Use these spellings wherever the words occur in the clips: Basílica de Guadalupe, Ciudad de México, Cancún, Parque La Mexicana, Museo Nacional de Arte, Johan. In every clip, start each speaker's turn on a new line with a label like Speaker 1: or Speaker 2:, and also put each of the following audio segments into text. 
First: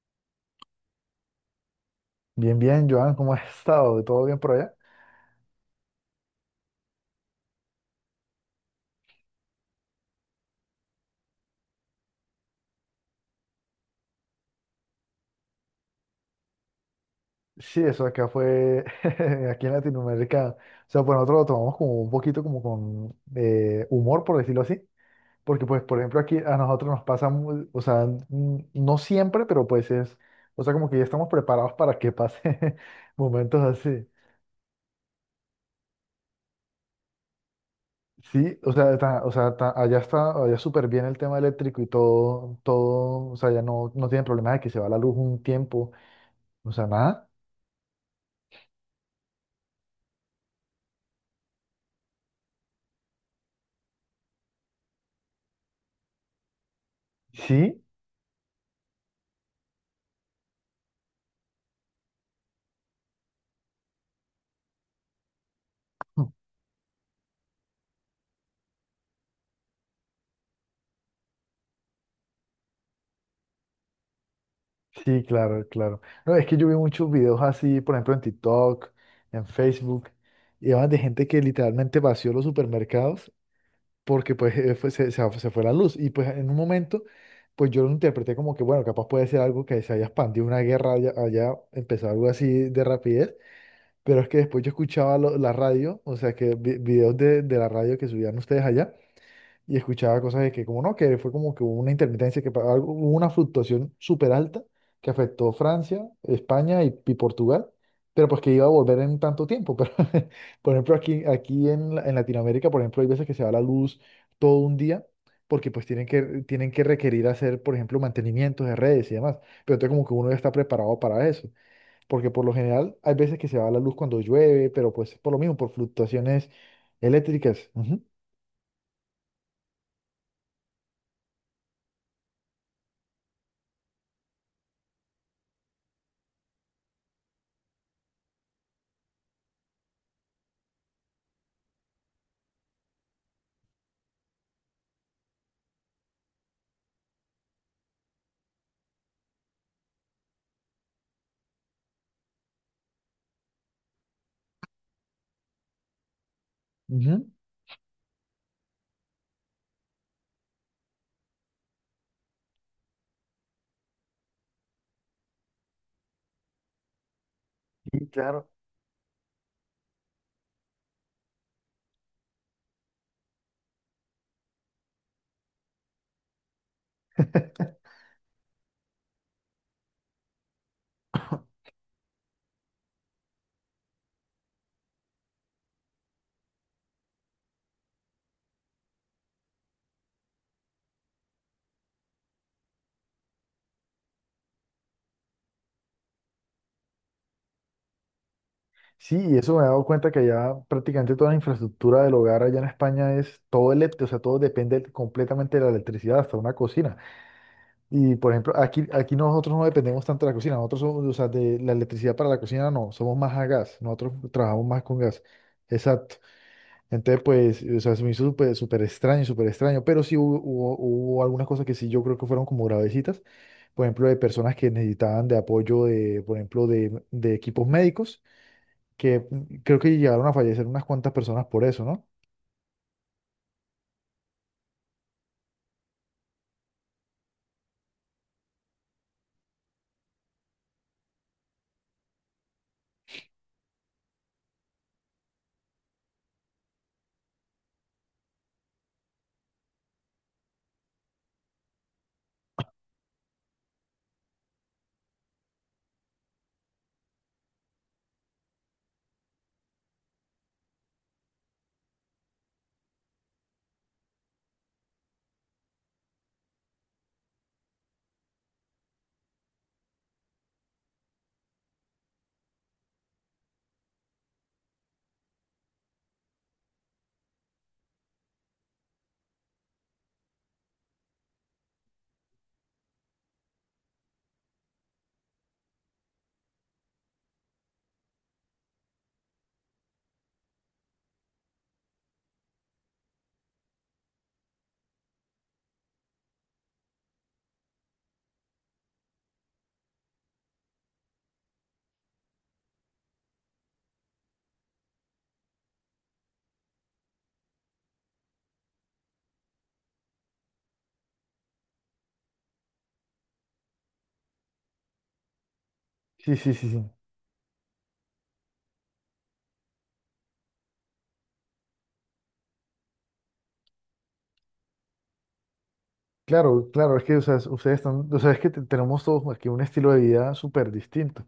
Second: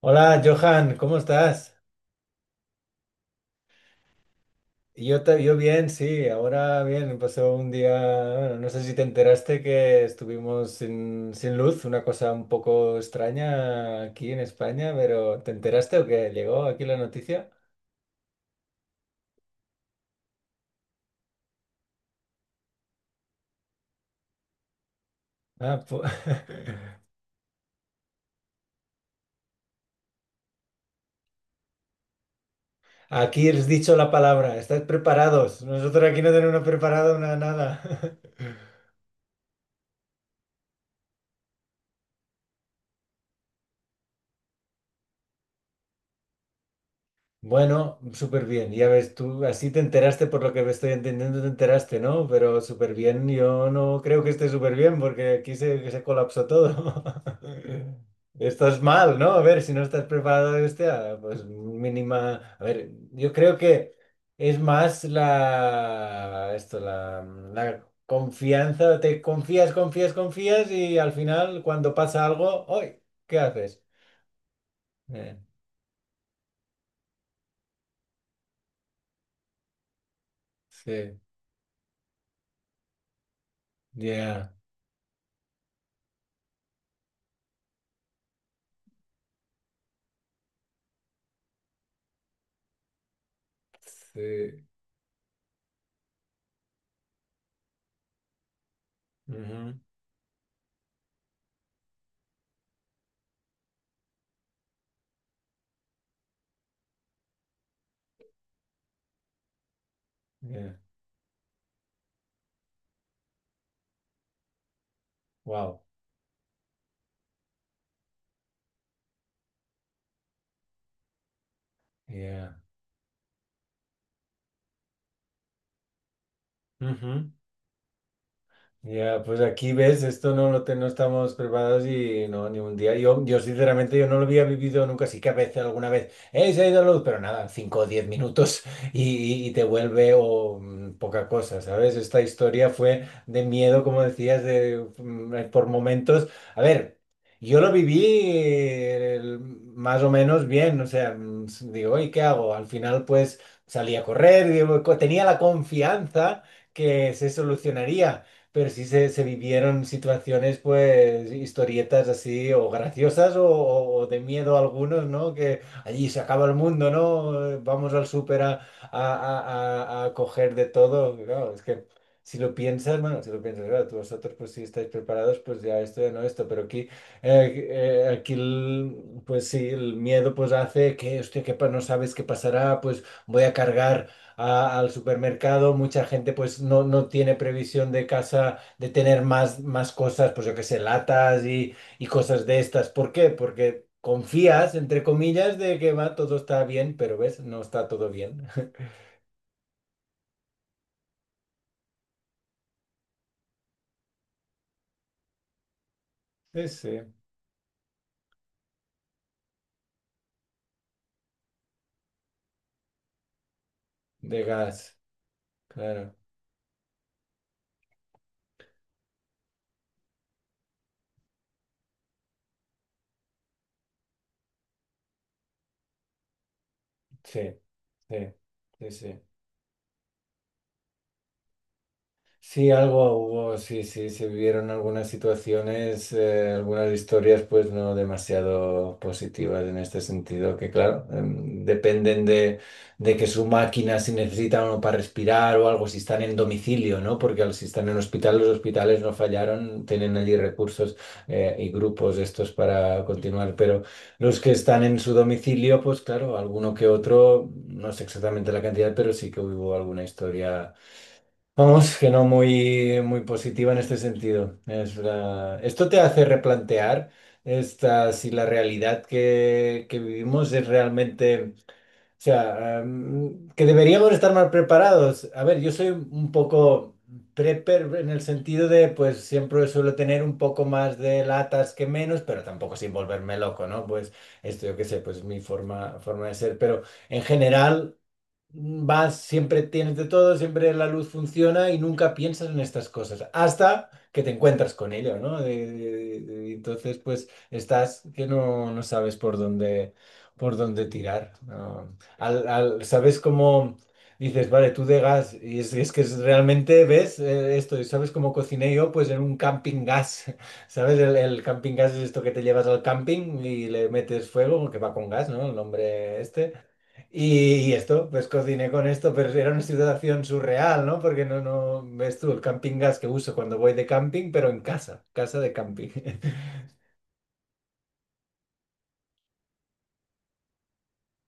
Speaker 1: Hola, Johan, ¿cómo estás?
Speaker 2: Bien, bien, Joan, ¿cómo has estado? ¿Todo bien por allá?
Speaker 1: Yo bien, sí, ahora bien, pasó un día, bueno, no sé si te enteraste que estuvimos sin luz, una cosa un poco extraña aquí en España, pero ¿te enteraste o qué? ¿Llegó aquí la noticia?
Speaker 2: Sí, eso acá fue, aquí en Latinoamérica, o sea, pues nosotros lo tomamos como un poquito como con humor, por decirlo así, porque
Speaker 1: Ah,
Speaker 2: pues, por
Speaker 1: pu-
Speaker 2: ejemplo, aquí a nosotros nos pasa, no siempre, pero pues es, o sea, como que ya estamos preparados para que pase
Speaker 1: Aquí
Speaker 2: momentos
Speaker 1: has dicho
Speaker 2: así.
Speaker 1: la palabra, estáis preparados, nosotros aquí no tenemos preparado nada.
Speaker 2: Sí, o sea, allá está, allá súper bien el tema eléctrico y todo, todo, o sea, ya no, no tienen problema de que se va la luz un tiempo, o sea, nada,
Speaker 1: Bueno, súper bien. Ya ves, tú así te enteraste por lo que me estoy entendiendo, te enteraste, ¿no? Pero súper bien, yo no creo que esté súper bien porque aquí se colapsó todo.
Speaker 2: sí.
Speaker 1: Estás mal, ¿no? A ver, si no estás preparado, hostia, pues mínima. A ver, yo creo que es más la confianza. Te confías, confías, confías y al final cuando pasa algo, ¡ay! ¿Qué haces?
Speaker 2: Sí,
Speaker 1: Eh,
Speaker 2: claro, claro. No, es que yo vi muchos videos así, por ejemplo, en TikTok, en Facebook, y hablan de
Speaker 1: sí,
Speaker 2: gente que literalmente vació los supermercados porque
Speaker 1: ya.
Speaker 2: pues se fue la luz. Y pues en un momento, pues yo lo interpreté como que, bueno, capaz puede ser algo que se haya expandido una guerra allá, allá, empezó algo así de rapidez, pero es que después
Speaker 1: Sí.
Speaker 2: yo escuchaba la radio, o sea, que videos de la radio que subían ustedes allá y
Speaker 1: Hmm.
Speaker 2: escuchaba cosas de que, como no, que fue como que hubo una intermitencia, que hubo una fluctuación súper alta que afectó Francia, España y Portugal, pero pues que iba a volver en tanto tiempo. Pero,
Speaker 1: Yeah.
Speaker 2: por ejemplo, aquí en Latinoamérica, por ejemplo, hay veces que se va la luz todo un día. Porque
Speaker 1: Wow.
Speaker 2: pues tienen que requerir hacer, por ejemplo, mantenimientos de redes y demás. Pero entonces como que uno ya está preparado para eso, porque por
Speaker 1: Yeah.
Speaker 2: lo general hay veces que se va la luz cuando llueve, pero pues por lo mismo, por fluctuaciones
Speaker 1: Hmm.
Speaker 2: eléctricas. Ujú,
Speaker 1: Ya, pues aquí ves, esto no estamos preparados y no, ni un día. Yo sinceramente, yo no lo había vivido nunca, sí que a veces, alguna vez, ¡eh, se ha ido la luz! Pero nada, 5 o 10 minutos y, y te vuelve o poca cosa, ¿sabes? Esta historia fue de miedo, como decías, por momentos. A ver, yo lo viví más o menos bien, o sea, digo, ¿y qué hago? Al final, pues salí a correr, digo, tenía la confianza que
Speaker 2: ujú.
Speaker 1: se solucionaría, pero sí se vivieron situaciones, pues, historietas así, o graciosas, o de miedo a algunos, ¿no? Que allí se acaba el mundo, ¿no? Vamos al
Speaker 2: Sí,
Speaker 1: súper
Speaker 2: claro.
Speaker 1: a coger de todo. Claro, es que si lo piensas, bueno, si lo piensas, claro, tú vosotros, pues, si estáis preparados, pues ya esto, ya no esto, pero aquí, aquí, pues sí, el miedo, pues, hace que, hostia, que no sabes qué pasará, pues, voy a cargar al supermercado, mucha gente pues no, no tiene previsión de casa de tener más, más cosas, pues yo qué sé, latas y cosas de estas. ¿Por qué? Porque confías, entre comillas, de que va, todo está bien, pero ves, no está todo bien.
Speaker 2: Sí, y eso me he dado cuenta que ya prácticamente toda la infraestructura del hogar allá en España es todo eléctrico, o sea, todo depende completamente de la electricidad, hasta una
Speaker 1: Sí,
Speaker 2: cocina.
Speaker 1: sí,
Speaker 2: Y por ejemplo, aquí nosotros no dependemos tanto de la cocina, nosotros somos, o sea, de la electricidad para la cocina no, somos más a gas, nosotros
Speaker 1: de
Speaker 2: trabajamos más
Speaker 1: gas,
Speaker 2: con gas.
Speaker 1: claro.
Speaker 2: Exacto. Entonces, pues, o sea, se me hizo súper súper extraño, pero sí hubo algunas cosas que sí yo creo que fueron como gravecitas, por ejemplo, de personas que necesitaban de apoyo de, por ejemplo, de
Speaker 1: Sí,
Speaker 2: equipos
Speaker 1: sí,
Speaker 2: médicos
Speaker 1: sí, sí.
Speaker 2: que creo que llegaron a fallecer unas cuantas personas por eso, ¿no?
Speaker 1: Sí, algo hubo, sí, sí, se vivieron algunas situaciones, algunas historias pues no demasiado positivas en este sentido, que claro, dependen de que su máquina si necesita uno para respirar o algo, si están en domicilio, ¿no? Porque si están en hospital, los hospitales no fallaron, tienen allí recursos y grupos estos para continuar, pero los que están en su domicilio, pues claro, alguno que otro, no sé exactamente la cantidad, pero sí que hubo alguna historia. Vamos, que no muy, muy positiva en este sentido. Esto te hace replantear esta, si la realidad que vivimos es realmente, o sea, que deberíamos estar más preparados. A ver, yo soy un poco prepper en el sentido de, pues siempre suelo tener un poco más de latas que menos, pero tampoco sin volverme loco, ¿no? Pues esto yo qué sé, pues mi forma de ser, pero en general vas, siempre tienes de todo, siempre la luz funciona y nunca piensas en estas cosas, hasta que te encuentras con ello, ¿no? Entonces, pues estás que no, no sabes por dónde tirar, ¿no? Sabes cómo dices, vale, tú de gas, y es que es realmente ves esto, y sabes cómo cociné yo, pues en un camping gas, ¿sabes? El camping gas es esto que te llevas al camping y le metes fuego, que va con gas, ¿no? El nombre
Speaker 2: Sí,
Speaker 1: este.
Speaker 2: sí, sí, sí.
Speaker 1: Y esto, pues cociné con esto, pero era una situación surreal, ¿no? Porque no, no, ves tú el camping gas que uso cuando voy de camping, pero en casa, casa de camping.
Speaker 2: Claro, claro, es que o sea, ustedes están, o sea, es que tenemos todos aquí un estilo de vida súper distinto.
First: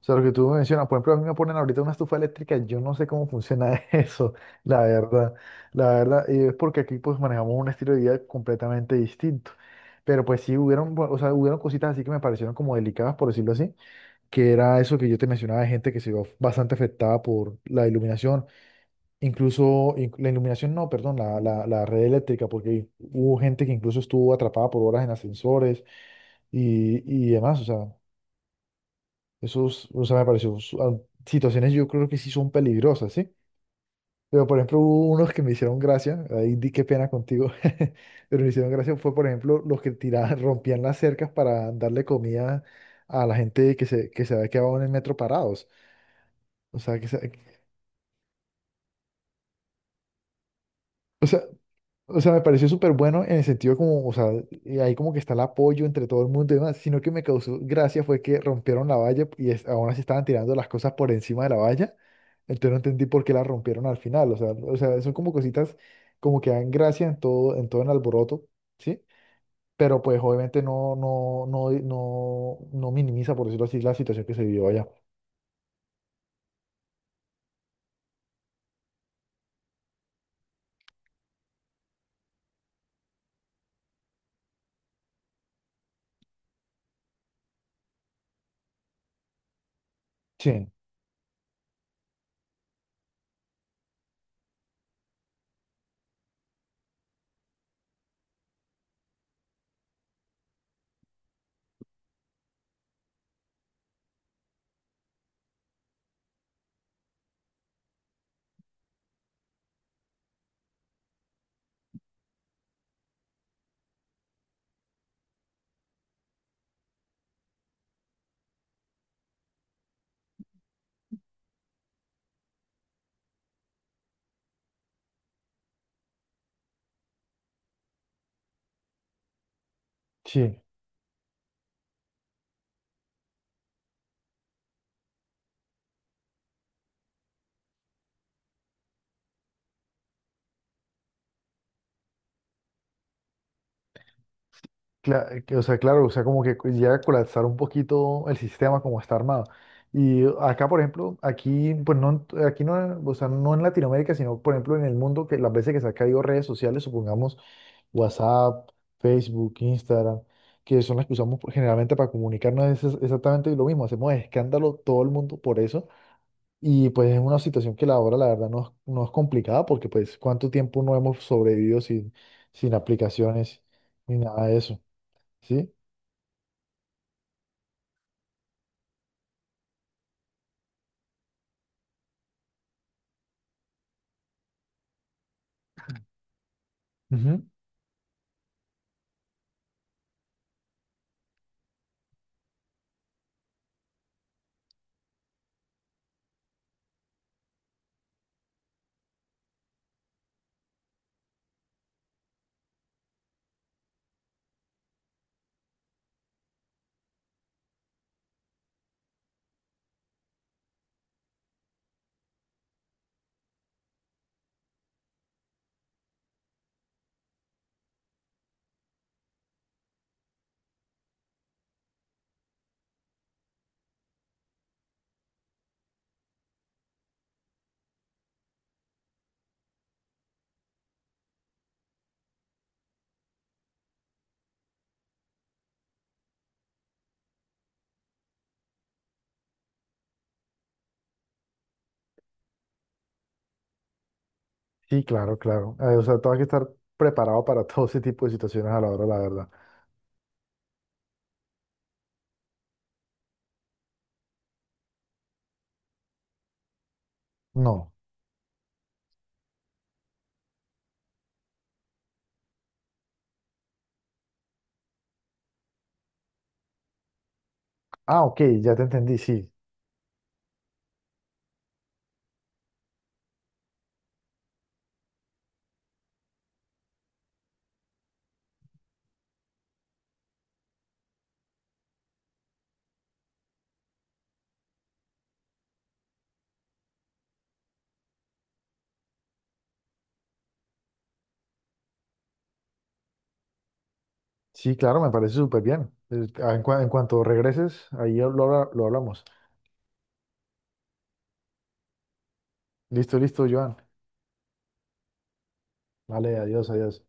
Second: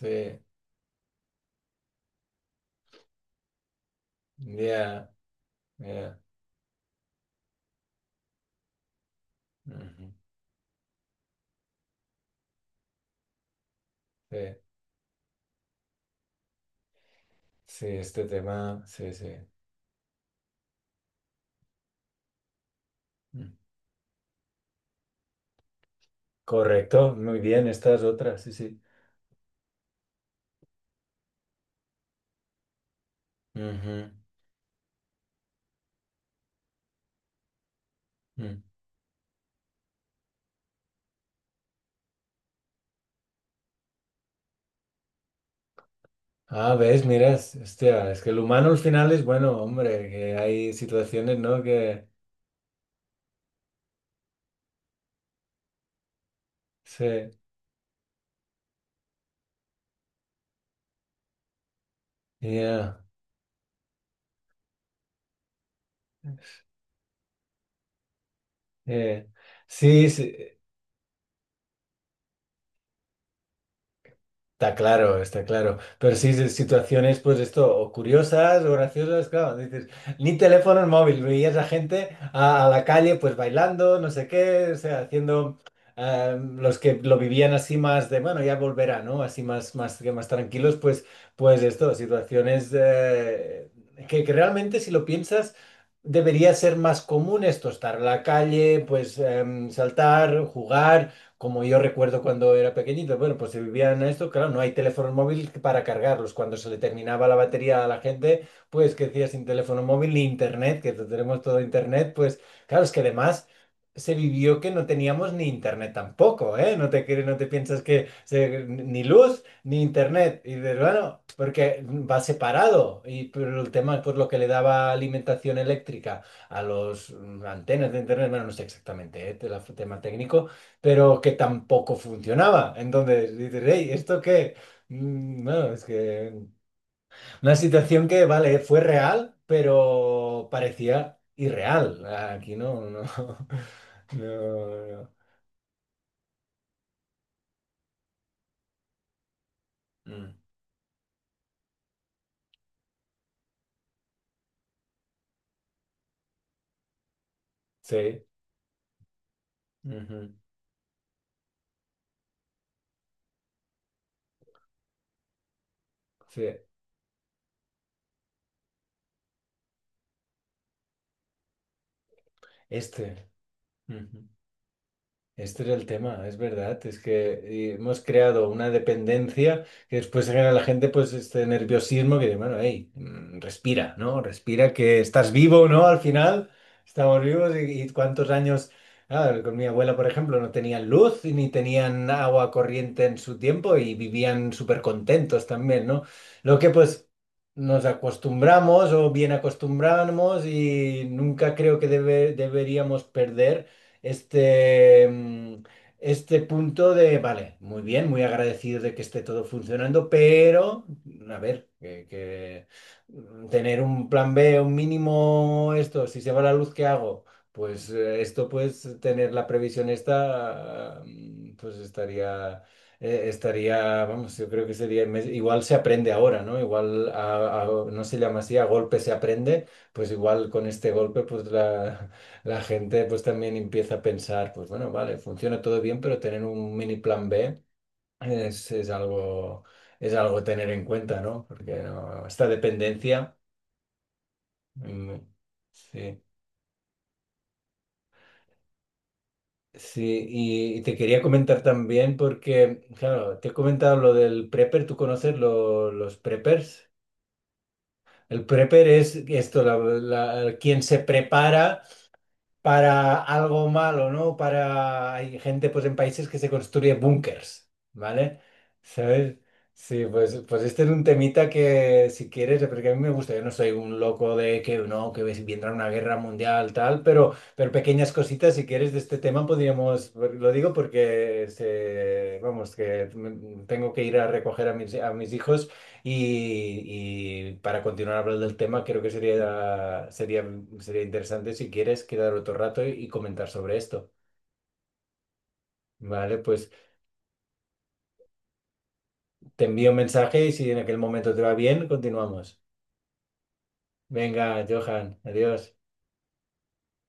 Speaker 2: O sea, lo que tú mencionas, por ejemplo, a mí me ponen ahorita una estufa eléctrica, yo no sé cómo funciona eso, la
Speaker 1: ya,
Speaker 2: verdad, la
Speaker 1: ya.
Speaker 2: verdad, y es porque aquí pues manejamos un estilo de vida completamente distinto.
Speaker 1: Ujú.
Speaker 2: Pero pues sí hubieron, o sea, hubieron cositas así que me parecieron como delicadas, por decirlo así,
Speaker 1: Sí,
Speaker 2: que era eso que yo te mencionaba de gente que se vio bastante afectada por
Speaker 1: sí,
Speaker 2: la
Speaker 1: este
Speaker 2: iluminación.
Speaker 1: tema, sí, sí.
Speaker 2: Incluso la iluminación, no, perdón, la red eléctrica, porque hubo
Speaker 1: Mm.
Speaker 2: gente que incluso estuvo atrapada por horas en ascensores y,
Speaker 1: Correcto,
Speaker 2: y
Speaker 1: muy
Speaker 2: demás, o
Speaker 1: bien, esta
Speaker 2: sea,
Speaker 1: es otra, sí, sí.
Speaker 2: esos, o sea, me pareció, situaciones yo creo que sí son peligrosas, ¿sí?
Speaker 1: Ujú.
Speaker 2: Pero por ejemplo, hubo unos que me hicieron gracia, ahí di qué pena contigo, pero me
Speaker 1: Mm.
Speaker 2: hicieron gracia fue, por ejemplo, los que tiraban, rompían las cercas para darle comida a la gente que se había quedado en el metro parados.
Speaker 1: Ah,
Speaker 2: O sea,
Speaker 1: ves,
Speaker 2: que se-
Speaker 1: miras, hostia, es que el humano al final es bueno, hombre, que hay
Speaker 2: o
Speaker 1: situaciones,
Speaker 2: sea,
Speaker 1: ¿no? Que,
Speaker 2: O sea, me pareció súper bueno en el sentido como, o sea, ahí como que está el apoyo entre todo el mundo y demás, sino
Speaker 1: sí,
Speaker 2: que me causó gracia fue que rompieron la valla y aún así estaban tirando las cosas por encima de la valla, entonces no
Speaker 1: ya,
Speaker 2: entendí por qué la rompieron al final, o sea, son como cositas como que dan gracia en todo el alboroto, ¿sí?
Speaker 1: eh,
Speaker 2: Pero
Speaker 1: sí,
Speaker 2: pues
Speaker 1: sí.
Speaker 2: obviamente no minimiza, por decirlo así, la situación que se vivió
Speaker 1: Está
Speaker 2: allá.
Speaker 1: claro, está claro. Pero sí, sí, situaciones, pues esto, o curiosas o graciosas, claro, dices, ni teléfono ni móvil, veías a gente a la calle, pues bailando, no sé qué, o sea, haciendo los que lo vivían así más de, bueno, ya volverá, ¿no? Así más, más, que más
Speaker 2: Sí,
Speaker 1: tranquilos, pues, pues esto, situaciones que realmente si lo piensas, debería ser más común esto, estar en la calle, pues saltar, jugar como yo recuerdo cuando era pequeñito, bueno, pues se vivían a esto, claro, no hay teléfono móvil para cargarlos. Cuando se le terminaba la batería a la gente, pues que decía sin teléfono móvil ni internet, que tenemos todo internet, pues claro, es que además se vivió que no teníamos ni internet tampoco, ¿eh? No te, no te piensas que ni luz ni internet. Y dices, bueno, porque va separado. Y pero el tema, pues lo que le daba alimentación eléctrica a los antenas de internet, bueno, no sé exactamente, ¿eh? Tema técnico
Speaker 2: sí.
Speaker 1: pero que tampoco funcionaba. Entonces dices, hey, ¿esto qué? Bueno, es que una situación que, vale, fue real, pero parecía irreal. Aquí no, no, no, no.
Speaker 2: Que, o sea, claro, o sea, como que llega a colapsar un poquito el sistema como está armado. Y
Speaker 1: Mm,
Speaker 2: acá, por ejemplo, aquí no, o sea, no en Latinoamérica, sino por ejemplo en el mundo, que las veces que se han caído redes sociales, supongamos
Speaker 1: Sí,
Speaker 2: WhatsApp, Facebook, Instagram,
Speaker 1: ujú,
Speaker 2: que son las que usamos pues, generalmente para comunicarnos, exactamente lo mismo. Hacemos escándalo todo el mundo por eso.
Speaker 1: sí,
Speaker 2: Y pues es una situación que la hora, la verdad, no, no es complicada, porque pues cuánto tiempo no hemos sobrevivido sin
Speaker 1: este.
Speaker 2: aplicaciones ni
Speaker 1: Ujú.
Speaker 2: nada de eso.
Speaker 1: Este era
Speaker 2: ¿Sí?
Speaker 1: el tema, es verdad, es que hemos creado una dependencia que después genera la gente pues este nerviosismo que dice, bueno, hey, respira, ¿no? Respira que estás vivo, ¿no? Al final estamos
Speaker 2: Ujú.
Speaker 1: vivos y cuántos años, ah, con mi abuela, por ejemplo, no tenían luz y ni tenían agua corriente en su tiempo y vivían súper contentos también, ¿no? Lo que pues nos acostumbramos o bien acostumbramos y nunca creo que deberíamos perder este, este punto de, vale, muy bien, muy agradecido de que esté todo funcionando, pero, a ver, tener un plan B, un mínimo, esto, si se va la luz, ¿qué hago? Pues esto, pues tener la previsión esta, pues estaría estaría, vamos, yo creo que sería, igual se aprende ahora, ¿no? Igual no se llama así, a golpe se aprende, pues igual con este golpe, pues la gente pues también empieza a pensar, pues bueno, vale, funciona todo bien, pero tener un mini plan B es, es algo, es algo a tener en cuenta, ¿no? Porque no, esta dependencia,
Speaker 2: Sí,
Speaker 1: mm,
Speaker 2: claro, claro. O sea,
Speaker 1: sí.
Speaker 2: tú hay que estar preparado para todo ese tipo de situaciones a la hora, de la verdad.
Speaker 1: Sí, y te quería comentar también porque, claro, te he comentado lo del prepper, ¿tú conoces los preppers?
Speaker 2: No.
Speaker 1: El prepper es esto, quien se prepara para algo malo, ¿no? Para... Hay gente, pues, en países que se construye búnkers,
Speaker 2: Ah, ok,
Speaker 1: ¿vale?
Speaker 2: ya te entendí,
Speaker 1: ¿Sabes?
Speaker 2: sí.
Speaker 1: Sí, pues, pues este es un temita que, si quieres, porque a mí me gusta, yo no soy un loco de que, no, que vendrá una guerra mundial, tal, pero pequeñas cositas, si quieres, de este tema podríamos, pues, lo digo porque, se, vamos, que tengo que ir a recoger a mis hijos. Y para continuar hablando del tema, creo que sería interesante si quieres quedar otro rato y comentar sobre esto.
Speaker 2: Sí, claro, me parece súper bien.
Speaker 1: Vale, pues
Speaker 2: En cuanto regreses, ahí lo, lo hablamos.
Speaker 1: te envío un mensaje y si en aquel momento te va bien, continuamos.
Speaker 2: Listo, listo, Joan.
Speaker 1: Venga, Johan, adiós.
Speaker 2: Vale, adiós, adiós.